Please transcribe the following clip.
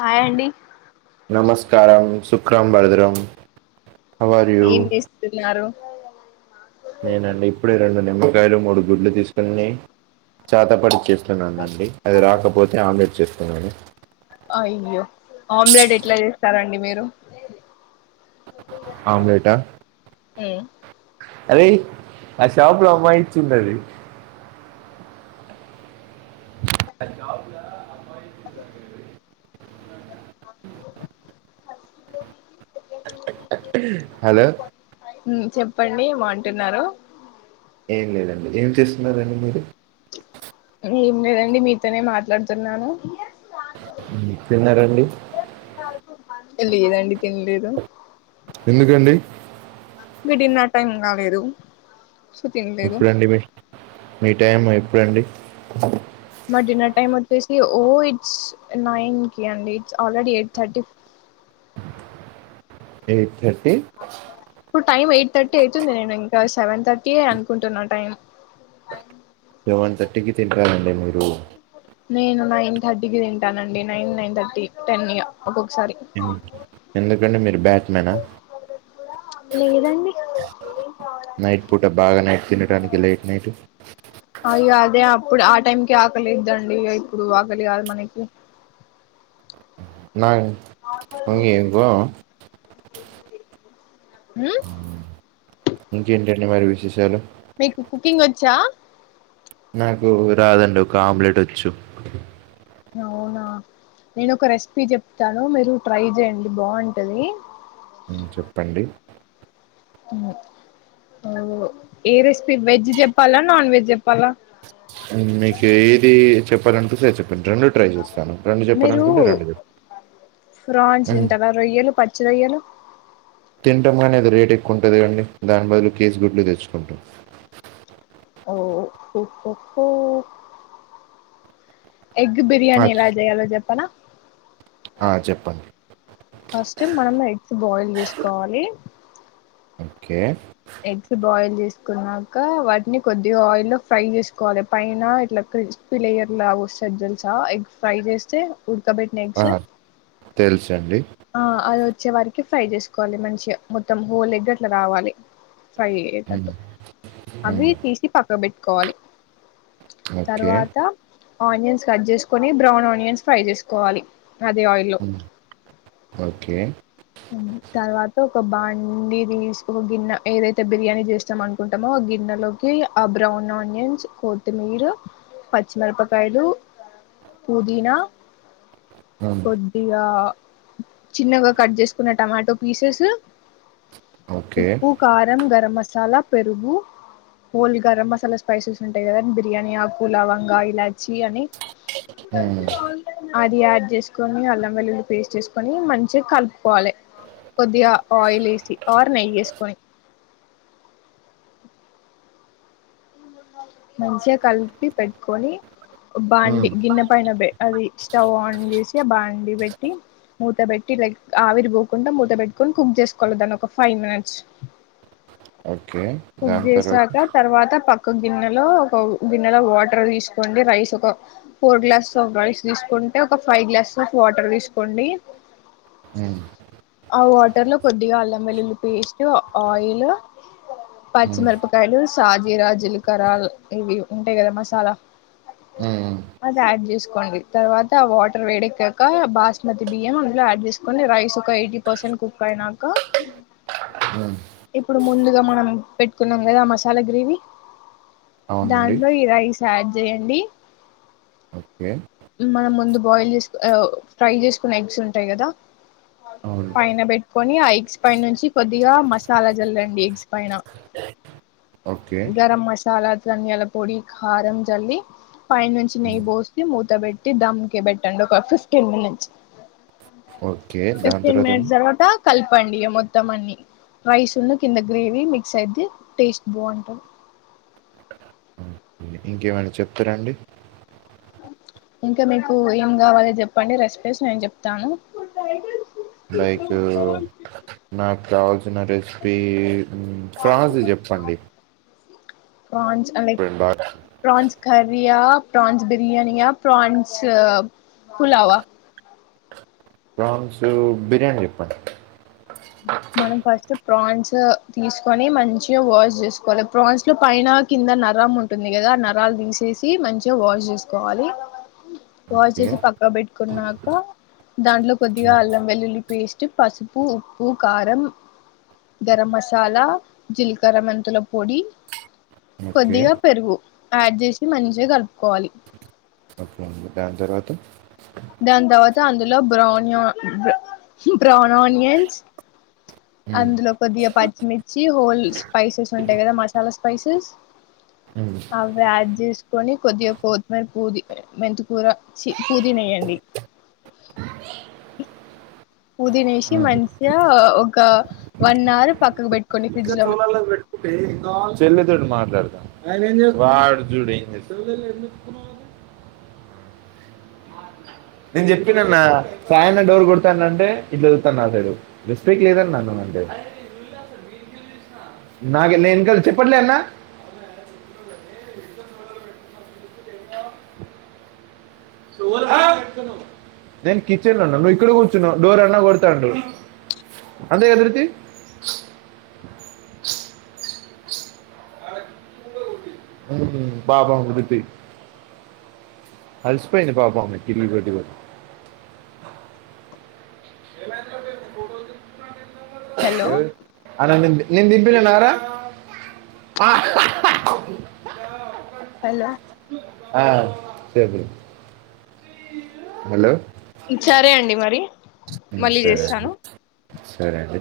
Hi అండి నమస్కారం సు క్రంబరదరం ఏం చేస్తున్నారు నేనండి ఇప్పుడే రెండు నిమ్మకాయలు మూడు గుడ్లు తీసుకొని చాతపడి చేస్తున్నానండి అది రాకపోతే ఆమ్లెట్ చేస్తున్నాను అయ్యో ఆమ్లెట్ ఎట్లా చేస్తారండి మీరు ఆమ్లేటా ఆ అదే ఆ షాపుల అమ్మాయిచ్చున్నది హలో చెప్పండి ఏమోంటున్నారు ఏం లేదండి ఏం చేస్తున్నండి మీరు ఏం లేదండి మీతోనే మాట్లాడుతున్నాను తిన్నారండి లేదండి తినలేదు ఎందుకండి మీ డిన్నర్ టైం కాలేదు. సో తినలేదు ఎప్పుడండి మీ మీ టైం అ ఎప్పుడండి మా డిన్నర్ టైమ్ ఒచ్చేసి ఓ ఇట్స్ నైన్ కి అండి ఆల్రెడీ ఎయిట్ థర్టీ ఎయిట్ థ ఇప్పుడు టైమ్ ఎయిట్ థర్టీ అయితుంది నేను ఇంకా సెవెన్ థర్టీయే అనుకుంటున్నా టైం లెవెన్ థర్టీకి తినరాదండి మీరు నేను నైన్ థర్టీకిి తింటానండి నైన్ నైన్ థర్టీ టెన్ ఇగ ఒక్కోక ఎందుకండి మీ బ్యాట్మెనా లేదండి నైట్ పూట బాగా నైట్ తినడానికి లేట్ నైట్ అయో అదే ప్పుడు ఆ టైంకే ఆకలైద్దండి ఇప్పుడు ఆకలి కాదు మనకి నా [inaudible] హ్మ్ ఇంకేంటండి మరి విశేషాలు మీకు కుకింగ్ వచ్చా నాకు రాదండి ఒక ఆమ్లెట్ వచ్చు. అవునా నేను ఒక రెసిపీ చెప్తాను మీరు ట్రై చేయండి బాగుంటది. చెప్పండి ఏ రెసిపీ వెజ్ చెప్పాలా, నాన్ వెజ్ చెప్పాలా మీకు ఏది చెప్పాలనిపిస్తే అది చెప్ రెండు ట్రై చేస్తాను. రెండు మీరు చెప్పాలనుకుంటే రెండు చెప్ చ్చి రొయ్యలు తింటాం కాని అది రేట్ ఎక్కువ ఉంటది కదండి దాని బదులు కేజి గుడ్లు తెచ్చుకుంటాం. ఓ హో హో ఎగ్ ఆ, బిర్యానీ ఎలా చేయాలో చెప్పనా ఆ, చెప్పండి ఫస్ట్ మనం ఎగ్స్ బాయిల్ చేసుకోవాలి. ఓకే ఎగ్స్ బాయిల్ చేసుకున్నాక వాటిని కొద్దిగా ఆయిలో ఫ్రై చేసుకోవాలి పైన ఇట్లా క్రిస్పీ లేయర్ లాగా వస్తది తెల్సా ఎగ్ ఫ్రై చేస్తే ఉడకబెట్టిన ఆ తెల్సిండి. ఆ అది వచ్చే వారికి ఫ్రై చేసుకోవాలి మంచిగా మొత్తం హోల్ ఎగ్ అట్ల రావాలి. ఫ్రై ఉమ్, అయ్యేటట్టు అవి ఉమ్, తీసి పక్కక్ పెట్ కోవాలి. ఓకే తర్వాత ఆనియన్స్ కట్ చేస్కొని బ్రౌన్ ఆనియన్స్ ఫ్రై చేస్కోవాలి అదే ఆయిల్లో ఉమ్, ఓకే తర్వాత ఒక బాడి తీస్ ఒక గిన్నె ఏదైతే బిర్యానీ చేస్తాం అనుకుంటామో ఆ గిన్నెలోకి ఆ బ్రౌన్ ఆనియన్స్ కొత్తిమీర పచ్చిమిరపకాయలు పుదీనా ఉమ్, కొదిగా చిన్నగా కట్ చేస్ కున్న టమాటో పీసెస్ ఓకే ఉప్పు కారం గరం మసాల మసాలా పెరుగు హోల్ గరం మసాలా స్పైసెస్ ఉంటాయి కదండి బిర్యానీ ఆకు లవంగా ఇలాచి అని [inaudible] ఉమ్, అది యాడ్ చేసుకొని అల్లం వెల్లుల్లి పేస్ట్ చేసుకొని మంచిగా కలుపు వలె కొద్దిగా ఆయిల్ వేసి ఆర్ నెయ్యేసుకొని మంచిగా కలిపి పెట్ కొనీ బాండి ఉమ్, గిన్నె పైన అది స్టవ్ ఆన్ చేసి ఆ బాండీ పెట్టి మూత పెట్టి లైక్ ఆవిరి పోకుండా మూత పెట్టుకొని కుక్ చేసుకోవాలి దాన్ని ఒక ఫైవ్ మినిట్స్ ఓ కుక్ చేసాక తర్వాత పక్క ఒక గిన్నెలో ఒక గిన్నెలో వాటర్ తీసుకోండి రైస్ ఒక ఫోర్ గ్లాస్ ఆఫ్ రైస్ తీసుకుంటే ఒక ఫైవ్ గ్లాస్ ఆఫ్ వాటర్ తీసుకోండి ఉమ్, అవు అ బట్టర్లో కొద్దిగా అల్లం వెల్లుల్లి పేస్ట్ ఆయిల్ ఉమ్, పచ్చిమిరపకాయలు సాజీరా జీలకరలు ఇవి ఉంటాయి కదా మసాలా ఉమ్, అది యాడ్ చేసుకోండి తర్వాత వాటర్ వేడెక్కాక బాస్మతి బియ్యం అందులో యాడ్ చేసుకోండి రైస్ ఒక ఎయిటీ పర్సెంట్ కుక్ అయినాక ఉమ్, ఇప్పుడు ముందుగా మనం పెట్టుకున్నాం కదా ఆ మసాలా గ్రేవీ అవునండి దాంట్లో ఈ రైస్ యాడ్ చేయండి ఓకే మనం ముందు బాయిల్ చేసుకు ఫ్రై చేసుకున్న ఎగ్స్ ఉంటాయి కదా అవును పైన పెట్టుకొని ఆ ఎగ్స్ పైన నుంచి కొద్దిగా మసాలా చల్లండి ఎగ్స్ పైన ఓకే. గరం మసాలా ధాన్యాల పొడి కారం చల్లి పై నుంచి నెయ్యి హ్మ్. పోసి మూత పెట్టి దమ్కే పెట్టండి ఒక ఫిఫ్టీన్ మినిట్స్ ఓకే. దాని ఫిఫ్టీన్ మినిట్స్ తర్వాతండి? తరువాత కలపండి మొత్తం మొత్తాన్ని రైస్ కింద గ్రేవి మ మిక్స్ ఐతే టేస్ట్ బాగుంటది ఓకే. ఇంకేమైనా చెప్తారాండి ఇంకా మీకు ఏం కావాలి చెప్పండి రెసిపీస్ నేను చెప్తాను లైక్ నాకు కావల్స్ రెసిపీ ఫ్రాన్స్ చెప్పండి ప్రాన్స్లైక్ ఇప్పుడు బాగా ప్రాన్స్ కరియా ప్రాన్స్ బిరియానీయా ప్రాన్స్ ఫులావా ఫ్రాన్స్ బిర్యానీ ఎప్పండ్ మనం ఫస్ట్ ప్రాన్స్ తీసుకొని మంచిగా వాష్ చేసుకోవాలి ప్రౌన్స్ లో పైన కింద నరం ఉంటుంది కదా నరాలు తీసేసి మంచిగా వాష్ చేసుకోవాలి. Wash okay. జేసి పక్కక్ బెట్టుకున్నాక దాంట్లో కొద్దిగా అల్లం వెల్లుల్లి పేస్ ట్ పసుపు ఉప్ ఉ కారం గరం మసాలా జీలకర్ర మెంతుల పొడి ఓకే. కొద్దిగా పెరుగు యాడ్ జేసి మంచిగ కల్ప్ ఒకే అండి దాన్ తర్వాత్ అ దాన్ దవత అంద్ లో బ్రౌన్ యా బ్రో బ్రౌన్ ఆనియన్స్ హ్మ్. అందులో కొద్దిగా పచ్చిమిర్చి హోల్ స్పైసెస్ ఉంటయి కదా మసాలా స్పైసెస్ హ్మ్. అవే ఆడ్ జీస్కోని కొద్దిగ కోత్మీర్ పూది మెంతుకూర ఛీ పూ ది నెయ్ పుదినేసి హ్మ్. మంచిగా ఒక వన్ అవర్ పక్కకు పెట్టుకోండి ఫ్రిడ్జ్ లో అ నేను చెప్పిన అన్నా సాయన్న డోర్ కొడతాన అంటే ఇట్లా చదువుతాను నా సడు రిస్పేక్ లేదన్నా అంటే నాకు నేక చెప్పట్లే అన్నా నేను కిచెన్ లో ఉన్నా నువ్ ఇక్కడ కూర్చున్నవ్ డోర్ అన్నా కొడుతాండు అంతే గద వృతి మ్మ్ పాపం వృతి అల్స్ పేయింది పాపం [unintelligible] ఏ మ ఫోటో హలో ఏ ఆనంది నిందిబిలే నాార హలో ఆ సేబి హలో ఇచరే అండి మరి మ్మ్ మళ్ళీ సరే అండి చేస్తాను సరే అండి